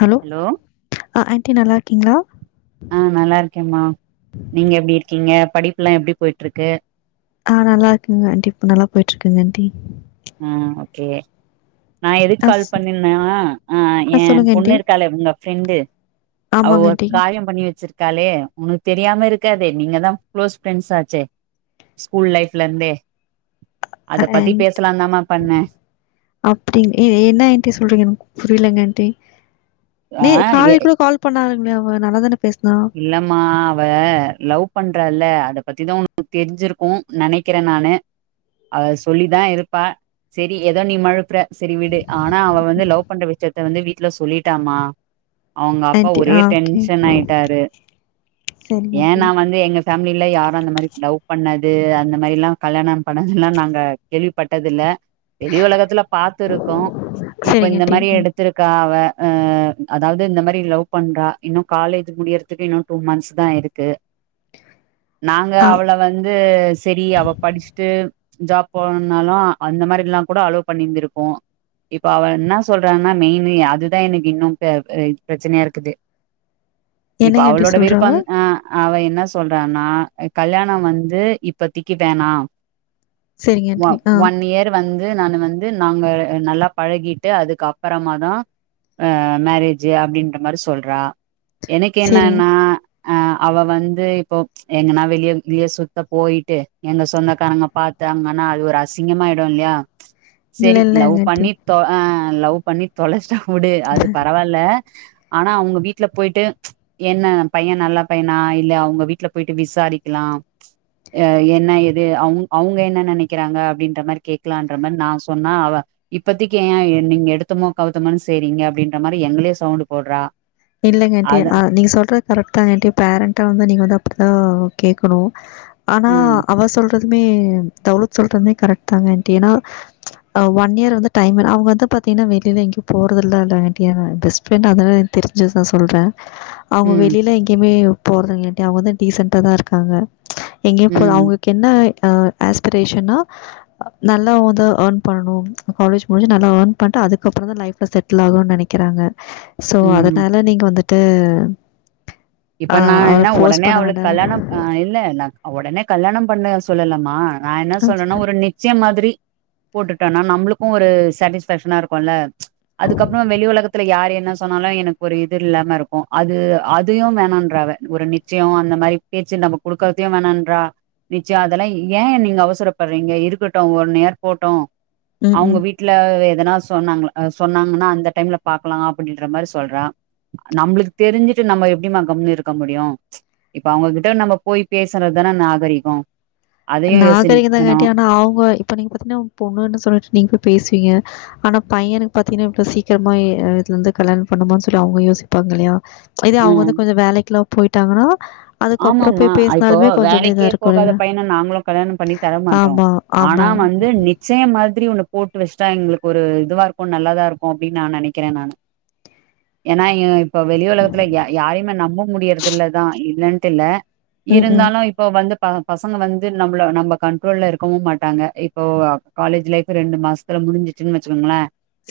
Hello அ aunty நல்லா இருக்கீங்ளா அ நல்லா இருக்கேம்மா நீங்க எப்டி இருக்கீங்க படிப்புல்லா எப்டி போய்ட்ருக்கு ஆ நல்லா இருக்கங்க அண்டி இப்ப நல்லா போய்ட்ருக்குங்க அன்டி ம் ஓகே நா எதுக்கு ஆ கால் சொ- பண்ணனா ஆ எ சொல்லுங்க ஆண்டி பொண்ணு இருக்காலே உங்க ஃப்ரெண்டு அவ ஆமாங்க ஒரு ஆண்டி காரியம் பண்ணி வச்சிருக்காலே உனக்கு தெரியாம இருக்காதே நீங்க தா க்ளோஸ் ஃப்ரெண்ட்ஸ் ஆச்சே ஸ்கூல் லைப்ல இருந்தே அத பத்தி பேசலான்தாமா பண்ணே அப்டி எ என்ன அன்டி சொல்றீங்க எனக்கு புரிலங்க அன்டி ஆ நே எ காலைல கூட கால் பண்ணாளுங்களே அவ நல்லா தான பேசுனா இல்லமா அவ லவ் பண்றால்ல அத பத்திதா உனக்கு தெரிஞ்சிருக்கு நனைக்கிற நானு அ சொல்லிதா இருப்பா சேரி ஏதோ நீ மழுப்புற சரி விடு ஆனா அவ வந்து லவ் பண்ற விஷயத்த வந்து வீட்ல சொல்லிட்டாமா அவங்க அப்பா ஆண்டி ஒரே ஆ ஓகே டென்ஷன் ஆயிட்டாரு சரிங்க ஆண்டி ஏன்னா வந்து எங்க ஃபேமிலில யாரு அந்த மாரி லவ் பண்ணது அந்த மாரிலா கல்யாணம் பண்ணதுல்லா நாங்க கேள்விப்பட்டதுல்ல வெளி உலகத்துல பாத்து இருக்கோ இப்போ சரிங்க இந்த ஆண்டி மாரி ம் எடுத் திருக்கா அவ அ அதாவது இந்த மாரி லவ் பண்றா இன்னு காலே ஜ் முடியறதுக்கு இன்னு டூ மன்ஸ் தா இருக் கு நாங்க ஆ அவள வந்து சேரி அவ படிச்சிட்டு ஜாப் போணும்னாலு அந்த மாரி எல்லா கூட அலோ பண்ணிந்திருப்போ இப்போ அவ என்ன சொல்றான்னா மெய்னு அதுதா எனக்கு இன்னு பே பிரச்சனையா இருக்குது இப்ப என்னங்க ஆண்டி அவளோட சொல்கிறா அவ விருப்பம் அ அவ என்ன சொல்றானா கல்யாணோ வந்து இப்பத்திக்கு வேணா சரிங்க நா ஆண்டி ஆ ஒன் இயர் வந்து நானு வந்து நாங்க நல்லா பழகிட்டு அதுக்கு அப்பறமா தா அ மரேஜு அப்டின்ற மாரி சொல்றா எனக்கு சரிங்க என்னன்னா அ அவ வந்து இப்போ எங்கனா வெளிய கிழிய சுத்த போயிட்டு எங்க சொந்தக்காரங்க பாத்தாங்கன்னா அது ஒரு அசிங்கமாயிடுல்லையா இல்லை சரி லவ் இல்லைங்க ஆண்டி பண்ணி தொ அ லவ் பண்ணி தொலச்சிட்டா வுடு அது பரவால்ல ஆனா அவங்க வீட்ல போய்ட்டு என்ன பைய நல்லா பையனா இல்ல அவங்க வீட்ல போய்ட்டு விசாரிக்கலா அ என்ன ஏது அவ் அவங்க என்ன நெனைக்கிறாங்க அப்டின்ற மாரி கேக்கலான்ற மாரி நா சொன்னா அவ இப்பத்திக்கு ஏ நீங்க எடுத்தமோ கவுத்தமோனு செய்ரிங்க அப்டின்ற மாரி எங்களயே சவுண்ட்டு போடுறா இல்லங்க அண்டி ஆ நீங்க சொல்ற கரெக்ட் தா அன்டி பேரண்டா வந்து நீங்க வந்து அப்படிதா கேக்கணு ஆனா ம் அவ சொல் துமே தவ்லத் சொல்றதுமே கரெக்ட் தாங்க அன்டி ஏன்னா [inaudible] ஆ ஒன் இயர் வந்து டைம் அவங்க வந்து பாத்தீங்கனா வெளியவே எங்கேயு போறதுல்லல்ல ஆன்டி பெஸ்ட் ஃப்ரெண்ட் அதனால தெரிஞ்சது தா சொல்றே அவுங்க ம் வெளியில எங்கேயுமே போறதில்லடி அவுங்கதா டீசென்ட்டா தா இருக்காங்க எங்கேயும் போ ம் அவுங்க என்ன அ ஆஸ்பிரேஷனா நல்லா வந்து ஏர்ன் பண்ணனும் காலேஜ் முடிஞ்சு நல்லா ஏர்ன் பண்ட்டு அதுக்கப்புறோ தா லைஃப்ல செட் செட்லாகனு நனைக்கிறாங்க சோ ம் அதனால நீங்க வந்துட்டு அ இப்ப நா அவள என்ன ஃபோர்ஸ் ஒடனே பண்ண அவளுக்கு வேண்டான்னு கல்யாணம் ஆ இல்ல நா ஒடனே கல்யாணம் பண்ண சொல்லலமா நா என்ன சொல்றன்னா ஒரு நிச்சியம் மாதிரி போட்டுட்டோன்னா நம்பளுக்கும் ஒரு சாட்டிஸ்ஃபேக்க்ஷனா இருக்குல்ல அதுக்கப்புறோ வெளி உலகத்துல யாரு என்ன சொன்னாலு எனக்கு ஒரு இது இல்லாம இருக்கு அது அது அதையு வேணான்றா அவ ஒரு நிச்சயோ அந்த மாரி பேச்சு நம்ப குடுக்கறதையு வேணான்றா நிச்சயோ அதெல்லா ஏ நீங்க அவசரப்படுறீங்க இருக்கட்டு ஒன் இயர் போட்டு ம் அவுங்க ம் வீட் வீட்ல எதனா சொன்னாங்ளா அ சொன்னாங்கன்னா அந்த டைம்ல பாக்கலா அப்படின்ற மாரி சொல்றா நம்பளுக்கு தெரிஞ்சுட்டு நம்ம எ ப்டிமா கம்னு இருக்க முடியு இப்ப அவுங்ககிட்ட நம்ப போய் பேசுறது தான நாகரிகோ நாகரிகங்கதாங்காட்டி ஆனா அவுங்க இப்ப நீங்க பாத்தீங்கன்னா உங்க பொண்ணுன்னு சொல்லிட்டு நீங்க போய் பேசுவீங்க ஆனா பையனுக்கு பாத்தீங்கன்னா இவ்ளோ சீக்கிரமா இ இது வந்து கல்யாணம் பண்ணுமா சொல்லி அவுங்க யோசிப்பாங்க இல்லையா இதே அவுங்க ம் வந்து கொஞ்சோ வேலைக்குல்ல போயிட்டாங்கன்னா அதுக்கப்புறம் ஆமங்மா போய் இப்போ பேசினாலுமே கொஞ்சம் வந்து இதா வேலைக்கே இருக்கும் போகாத இல்லையா பையன நாங்களும் கல்யாணம் பண்ணி தர மாட்டோ ஆமா ஆனா ஆமா வந்து நி ச்சயம் மாதிரி ஒன்னு போட்டு வச்சிட்டா எங்களுக்கு ஒரு இதுவா இருக்கும் நல்லதா இருக்கு அப்டின்னு நா நனைக்கிறே நானு ஏன்னா இப்ப வெளி உலகத்துல ய யாரையுமே நம்ப முடியறது இல்லதா இல்லன்னு துல்ல ம் ம் இருந்தாலும் இப் இப்போ வந்து ப பசங்க வந்து நம்பள நம்ம கண்ட்ரோல்ல இருக்கவு மாட்டாங்க இப்போ காலேஜ் லைஃப் ரெண்டு மாசத்துல முடிஞ்ச்சின்னு வச்சுக்கோங்கள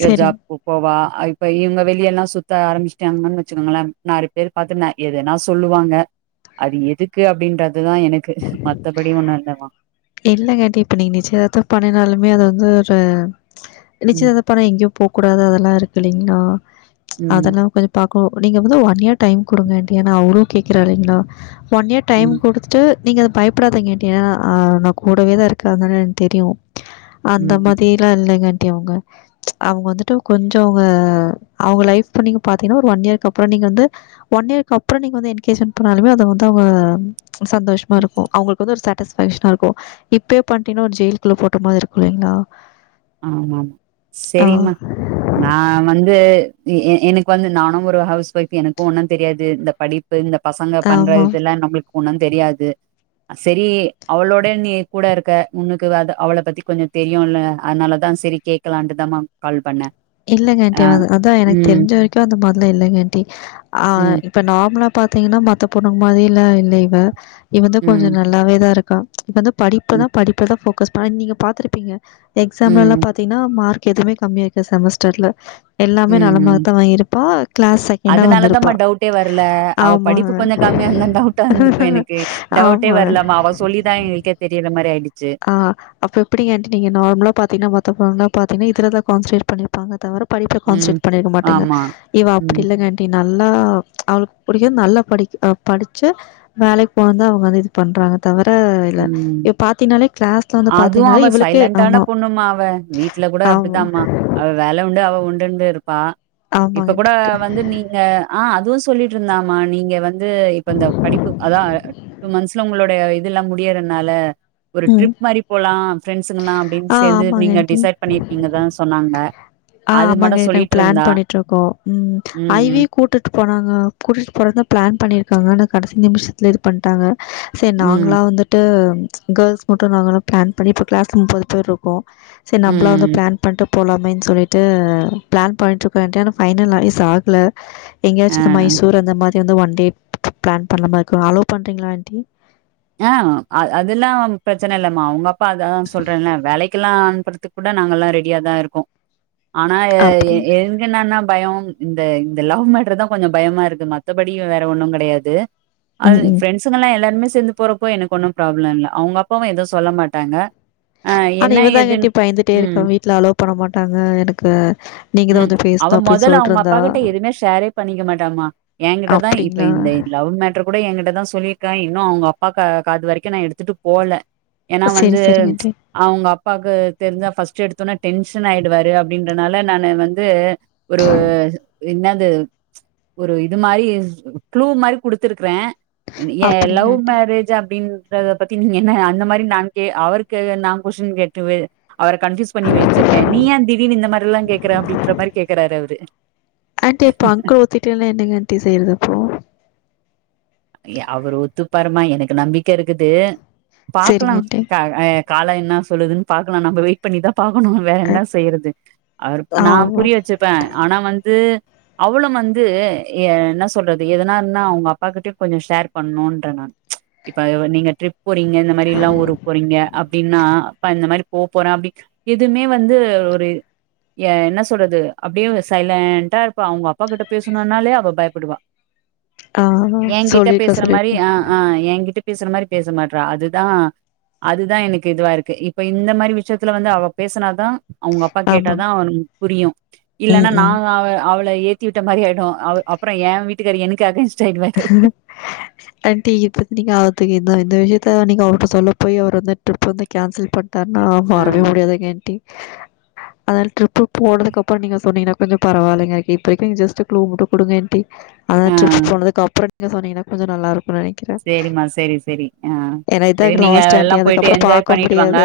இவ ஜாப் சரிங்க போவா இப்ப இவுங்க வெளியல்லா சுத்த ஆரம்பமிச்சுட்டாங்கன்னு வச்சுக்கோங்கள நாலு பேர் பாத்து எதுனா சொல்லுவாங்க அது எதுக்கு அப்டின்றதுதா எனக்கு மத்தபடி ஒண்ணு இல்ல மா இல்லங்க ஆன்ட்டி இப்ப நீங்க நிச்சயதார்த்தம் பண்ணினாலுமே அது வந்து ஒரு ம் நிச்சயத அப்பனா எங்கேயு போ கூடாது அதெல்லா இருக்கு இல்லைங்களா ம் அதெல்லா கொஞ்சோ பாக்கோ நீங்க வந்து ஒன் இயர் டைம் கொடுங்க ஆன்டி ஏன்னா அவரு கேக்குறால்லிங்களா ஒன் இயர் டைம் ம் குடுத்து ட்டு நீங்க அத பயப்படாதீங்க ஆன்டி ஏன்னா அ நா கூடவே தா இருக்காங்கனு எனக்கு தெரியு அந்த ம் மாதில்லா இல்லைங்காண்ட்டி அவுங்க அவுங்க வந்துட்டு கொஞ்சோ அ அவுங்க லைஃப நீங்க பாத்தீங்கன்னா ஒரு ஒன் இயர்க்கு அப்புறோ நீங்க வந்து ஒன் இயர்க்கு அப்புறோ நீங்க வந்து என்கேஜ்மெண்ட் பண்ணாலுமே அது வந்து அவுங்க சந்தோஷ மா ம் இருக்கு அவுங்களுக்கு வந்து ஒரு சாட்டிஸ்ஃபேக்க்ஷனா இருக்கு இப்பே பண்ணீடீங்கனா ஒரு ஜெயிலுக்குள்ள போட்ட மாரி இருக்கு இல்லைங்களா ஆமாமா ஆ செரிம்மா நா வந்து எ எ எனக்கு வந்து நானு ஒரு ஹவுஸ் ஒய்ஃப் எனக்கு ஒன்னு தெரியாது இந்த படி ப்பு இந்த பசங்க பண்ற ஆமாம் இதெல்லா நம்பளுக்கு ஒண்ணு தெரியாது சரி அவளோட நீ கூட இருக்க உன்னக்குவாது அவள பத்தி கொஞ்சோ தெரியுல்ல அதனாலதா சரி கேட்கலான்ட்டுதாமா கால் பண்ண இல்லங்கஆன்ட்டி ஆ அதா எனக்கு ம் தெரிஞ்ச வரைக்கு அந்தமாரிலா இல்லங்க ஆன்ட்டி ஆ ம் இப்ப நார்மலா பாத்தீங்கன்னா மத்த பொண்ணுங்க மாரில்ல இல்ல இவ இவ வந்து கொஞ்சோ ம் நல்லாவேதா இரு கா இப்ப வந்து ம் படிப்புதா படிப்புதா ஃபோகஸ் பண்ண நீங்க பாத்ருப்பீங்க எக்ஸாம்லலா ம் பா த்தீங்கன்னா மார்க் எதுவுமே கம்மியா இருக்காது செமஸ்டர்ல எல்லாமே ம் ம் நல்லமார்க்த்தா வாங்கிருப்பா கிளாஸ் செகெண்டா அதனாலதாம்மா வந்திருப்பா டவுட்டே வரல. அவ ஆமா படிப்பு கொஞ்சம் கம்மியா இருந்தா டவுட்டா இருந்திருக்கு எனக்கு டவுட்டே ஆமா வரலாமா அவ சொல்லிதா எங்களுக்கே தெரியற மாரி ஆயிடுச்சு ஆ அப்போ எப்டிங்க ஆண்டி நீங்க நார்மலா பாத்தீங்கனா மத்தங்கள பாத்தீங்கன இதுல தா கான்சட்ரேட் பண்ணி பாங்க தவிர படிப்புல ம். கான்சரேட் பண்ணிருக்க மாட்டிங்க ஆமா. இவ அப்டி ம். இல்லங்க அப்டி நல்லா அவளுக்கு புடிக்கு நல்லா படிக் படிச்ச வேலைக்கு போனுந்தா அந்த இது பண்றாங்க தவிர இல்ல ம். இ பாத் பத்தினாலே கிளாஸ்ல வந்து அதுவும் பாத்தீனாலே அவ இவளுக்கே சைலண்டான ஆமா பொண்ணுமா அவ. வீட்ல கூட ஆமா அப்படிதாம்மா. அவ வேல உண்டு அவ உண்டுன் இருப்பா இப்போ ஆமாங்க கூட ஆன்ட்டி வந்து நீங்க ஆ அதுவு சொல்லிட்டு இருந்தாமா நீங்க வந்து இப்ப இந்த படிப்பு அதா டூ மந்த்ஸ்ல உங்களோடய இதெல்லா முடியறனால ஒரு ம் ட்ரிப் மாரி போலா ஃப்ரெண்ட்ஸுங்கலா அப்டின் ஆ சேந்து ஆமாங்க நீங்க ஆன்ட்டி டிசைட் பண்ணிருக்கீங்கதா சொன்னாங்க ஆ அது ஆமாங்க மட்டும் நாங்க சொல்லிட்டு பிளான் இருந்தா. பண்ணிட்டு இருக்கோ ம் ஐவி ம் ம் கூட்டு கூப்ட்டு போனாங்க கூட்டிட்டு போறதா பிளான் பண்ணிருக்காங்கா ஆனா கடைசி நிமிஷத்துல இது பண்ணிட்டாங்க சரி நாங்களா ம் வந்துட்டு கேர்ள்ஸ் மட்டு நாங்களா பிளான் பண்ணி இப்போ கிளாஸ்ல முப்பது பேர் இருக்கோ செரி நம்மளா வந்து ம் பிளான் பண்ட்டு போலாமேன்னு சொல்லிட்டு பிளான் பண்ட்டு இருக்கோ ஆன்டி பைனல்லய்ஸ் ஆகல அ எங்கயாச்சு இந்த மைசூர் அந்த மாரி வந்து ஒன் டே பிளான் பண்ற மாரி இருக்கு அலோ பண்றிங்களா ஆண்ட்டி ஆ அதெல்லா பிரச்சன இல்லம்மா அவங்க அப்பா அதா சொல்றேன்ல்ல வேலைக்கெல்லா அனுப்பறதுக்கு கூட நாங்கள்ல்லா ரெடியா தா இருக்கோ ஆனா எ அப்படியா என் என்னனா பய இந்த லவ் மேட்டர் தா கொஞ்சோ பயமா இருக்கு மத்தபடி வேற ஒன்னு கெடையாது அது ம். ம். ஃப்ரண்ட்ஸ்சுங்களா எல்லாருமே சேந்துப் போறோப்போ எனக்கு ஒன்னு ப்ராப்ள இல்ல அவங்க அப்பாவு எதுவு சொல்ல மாட்டாங்க ஆ ஆனா என்ன இவதாங்க ஆண்டி ஏதுன் இப்ப பயந்துட்டே ம் இருக்க வீட்ல அலவ் பண்ண மாட்டாங்க எனக்கு நீங்க தான் ம் வந்து அவ பேசணும் அப்படின்னு மொதல்ல அவங்க அப்பா சொல்ட்டுருந்தா. கிட்ட எதுவுமே ஷேரே பண்ணிக்க மாட்டாமா ஏங்கிட்ட தா இப்ப அப்டிங்களா இந்த லவ் மேட்டர் கூட ஏங்கிட்டதா சொல்லிர்க்கா இன்னு அவங்க அப்பா க காது வரைக்கு நா எடுத்துட்டு போல எனா செரி வந்து செரிங்க ஆன்ட்டி அவுங்க அப்பாவுக்கு தெரிஞ்சா ஃபர்ஸ்ட் எடுத்தோன்ன டென்ஷன் ஆய்டுவாரு அப்டின்றனால நானு வந்து ஒருவு என்னது ஒரு இது மாரி க்ளூ மாரி குடுத்திருக்ற ன் ஏ லவ் அப்டிங்களா ஆன்ட்டி மேட் பிரேஜா பின்ன்றத பத்தி நீங்க என்ன அந்த மாரி நான் கே அவருக்கு நா கொஷ்டின் கேட்டு போய்ற அவர கன்ஃப்யூஸ் பண்ணி வச்சிருக்க நீ என் திடிர்னு இந்த மாரிலா கேக்கற அப்டின்ற மாரி கேக்கறாரு அவரு ஆண்டி இப்போ அங்கிள் ஒத்துக்கிரலான என்னங்க ஆண்ட்டி செய்யறது அப்போ யா அவரு ஒத்துப்பாருமா எனக்கு நம்பிக்க இருக்குது பாக்லா செரிங்க ஆன்ட்டி த அ கால என்னா சொல்லுதுன்னு பாக்கலா நம்ம வெயிட் பண்ணி தா பாக்கணு வேற அ என்ன செய்றது அவ நான் ஆமா புரிய வச்சு ப்பன் ஆனா வந்து அவளு வந்து என்ன சொல்றது எதனானா அவங்க அப்பா கிட்டயு கொஞ்சோ ஷேர் பண்ணும்ன்ற நான் இப்ப நீங்க ட்ரிப் போறீங்க இந்த மாரில்லா ஊருக்கு போறீங்க அப்டின்னா அப்ப இந்த மாரி போ போறே அப்படி எதுமே வந்து ஒரு எ என்ன சொல்றது அப்டியே சைலேண்டா இருப்பா அவங்க அப்பா கிட்ட பேசனுனாலே அவ பயப்படுவா ஆகா என்கிட்ட சொல்லிருக்கா பேசுற மாரி சொல்லிருக்கா ஆ ஆ ஏ கிட்ட பேசுற மாரி பேச மாட்றா அதுதா அதுதா எனக்கு இதுவா இருக்கு இப்ப இந்த மாரி விஷயத்துல வந்து அவ பேசுனாதா அவங்க அப்பா கேட்டாதா ஆமாங்க அவனுக் புரியு இல்லனா ம் நா ம் அ அவ அவள ஏத் திவிட்ட மாரி ஆய்டு அவ அப்பறோ ஏ வீட்டுக்காரு எனக்கு அகைண்ட்ஸ் ஆண்டி இப்பத்திக்கி அவர்ட்ட இந்த விஷயத்த நீங்க அவருட்ட சொல்ல போயி அவர் வந்து ட்ரிப் வந்து கேன்சல் பண் டாருன்னா ஆ, வறவே முடியாதுங்க ஆன்ட்டி அதன் ட்ரிப்பு போனதுக்கப்றோ நீங்க சொன்னீங்கனா கொஞ்சோ பரவலைங் ஆன்டி இப்பரைக்கு நீங்க ஜஸ்ட் க்ளூ மட்டு குடுங்க ஆன்டி அதா ஆ. ட்ரிப் போனதுக்கு அப்புறோ நீங்க சொன்னீங்கனா கொஞ்சோ நல்லா இருக்குன் நெனைக் சேரி மா செரி செரி ஆ ஏன்னா சேரி இதாங்க லாஸ்ட் ஆண்டி நீங்கல்லா போயிட்டு அதுக்கப்புறம் என்ஜாய் பாக்க பண்ணிட்டு வாங்க முடியாது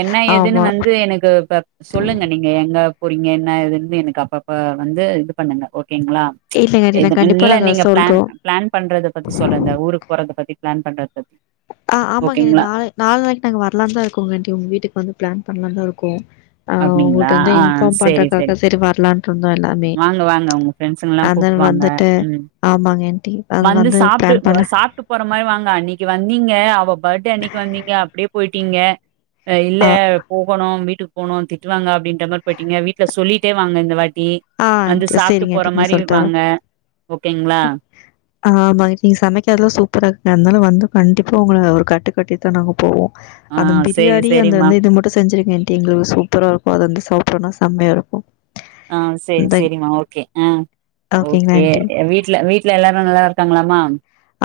என்ன ஏதுன்னு ஆமா வந்து எனக்கு இப்ப சொல்லுங்க நீங் க எங்க போறீங்க என்ன ஏதுனு எனக்கு அப்பப்ப வந்து இது பண்ணுங்க ஓகேங்ளா இல்லங்க ஆண்டி நாங்க எதுன் கண்டிப்பா இல்ல நாங்க நீங்க பிளான் சொல்றோம் பிளான் பண்றது பத்தி சொல்றந்த ஊருக்கு போறத பத்தி பிளான் பண்றத பத்தி ஆ ஆமாங்க ஓகேங்களா நாளை நாளனைக்கு நாங்க வரலா தா இருக்கோங் ஆண்ட்டி உங்க வீட்டுக்கு வந்து பிளான் பண்ணலா தா இருக்கோ அ அப்டிங்களா உங்குல்ட்ட வந்து ஆ இன்ஃபார்ம் சேரி பண்றக்காக சேரி வரலான்டு இருந்தோ எல்லாமே ப்ரெண்ட்ஸுங்கல்லா அண்ட் தென் கூப்ட்டுவாங்க வந்துட்டு ம் ஆமாங்க ஆன்ட்டி வந்து சாப்டு சாப்ட்டுப் போற மாரி வாங்க அன்னிக்கி வந்தீங்க அவ பர்த்டே அன்னிக்கி வந்தீங்க அப்டியே போயிட்டீங்க அ இல்ல ஆ போகணு வீட்டுக் போனோ திட்டுவாங்க அப்டின்ற மாரி போயிட்டீங்க வீட்ல சொல்லிட்டே வாங்க இந்த வாட்டி ஆ வந்து ஆண்டி, சாப்ட்டு சரிங்க போற ஆண்டி நான் மாரி சொல்ட்டு வரேன் வாங்க ஓகேங்ளா ஆமாங்க நீங்க சமைக்கரதெல்லா சூப்பரா இருக்குங்க அதனால வந்து கண்டிப்பா உங்கள ஒரு கட்டுக்கட்டி தா நாங்க போவோ ஆ அந்த சேரி பிரியாணி அந்த சேரிம்மா இந்த இது மட்டு செஞ்சிருங்க ஆன்ட்டு எங்களுக்கு சூப்பரா இருக்கு அத வந்து சாப்டோன்னா செம்மையா இருக்கும் ஆ செரி இந்த செரிமா ஓகே ஆ ஓகேங்களா ஓகே ஆன்ட்டி? வீட்ல வீட் ட்ல எல்லாரு நல்லாருக்காங்களாமா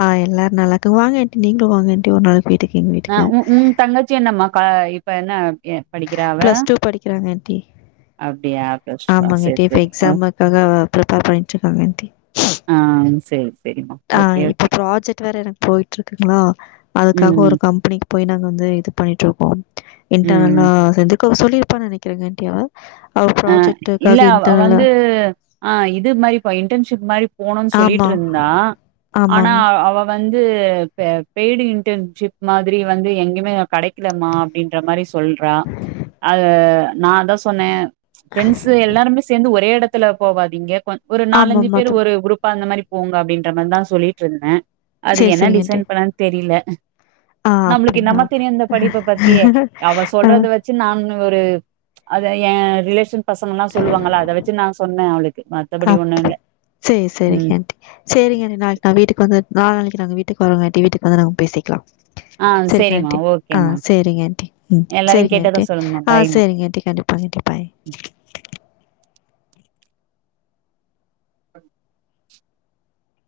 ஆ எல்லாரு நல்லார்காங்க வாங்க ஆண்டி நீங்களு வாங்க ஆன்ட்டி ஒரு நாள் வீட்டுக்கு எங்வீட் ஆ உ உம் தங்கச்சி என்னம்மா கா இப்ப என்ன படிக்கிறா அவ படிக்கிறாங்க ஆன்ட்டி. அப்டியா ப்ளஸ்டூவா ஆமாங்க சேர் ஆன்ட்டி. இப்ப செரி அ எக்ஸாமுக்காக ப்ரிப்பேர் பண்ணிட்டுருக்காங்க ஆன்ட்டி. ஆ செரி செரிமா ஆ இப்ப ப்ராஜெக்ட் வேற எனக்கு போயிட்ருக்குங்ளா அதுக்காக ஒரு ம் கம்பெனி போய் நாங்க வந்து இது பண்ணிட்ருக்கோ இன்டர்னலா ம் சேந்து க சொல்லிருப்பா நெனைக்கிறேங்க ஆன்ட்டி அவ அவ அ இல்ல ப்ராஜெக்ட்டுக்காக அவ இன்டர்னலா வந்து ஆ இது மாரி ப இன்டர்ன்ஷிப் மாரி போனோன் ஆமா சொல்லிட்ருந்தா ஆனா ஆமாங்க அவ வந்து பெ பெய்டு இன்டன்ஷிப் மாதிரி வந்து எங்கிமே கெடைக்கிலமா அப்டின்ற மாரி சொல்றா அத நா அதா சொன்ன ஃப்ரண்ட்ஸு எல்லாருமே சேந்து ஒரே எடத்துல போவாதீங்க கொஞ் ஒரு நாலஞ்சு ஆமாமா பேரு த ஒரு குரூப் பா அந்த மாரி போங்க அப்டின்ற மாரிதா சொல்லிட்ருந்தே அது சேரி என்ன சேரிங்க ஆன்ட்டி டிசைன் பண்ணான் தெரில ஆ நம்ளுக்கு அப்டிங்களா என்னாமா தெரியு இந்த படிப்ப பத்தி அவ ஆ சொல்றத வெச் சி நான் ஒரு அத ஏ ரிலேஷன் பசங்கலா சொல்லுவாங்களா அத வெச்சு நா சொன்னே அவளுக்கு மத்தபடி ஒண்ணு அப் இல்ல சேரி சேரிங்க உம் ஆன்ட்டி சேரிங்க ஆன்டி நாளைக்கு நா வீட்டுக்கு வந்து நாளனைக்கு நாங்க வீட்டுக்கு வரங்கண்ட்டி வீட்டுக்கு வந்து நாங்க பேசிக்லா ஆ செரிங்க சரிம்மா, ஆன்ட்டி ஆ ஓகேம்மா. சேரிங்க ஆன்ட்டி ம் எல்லாரும் செரிங்க கேட்டதா ஆன்ட்டி சொல்லுங்கம்மா. ஆ பாய்மா. சேரிங்க ஆன்ட்டி கண்டிப் பண்ணிட்டே பாய்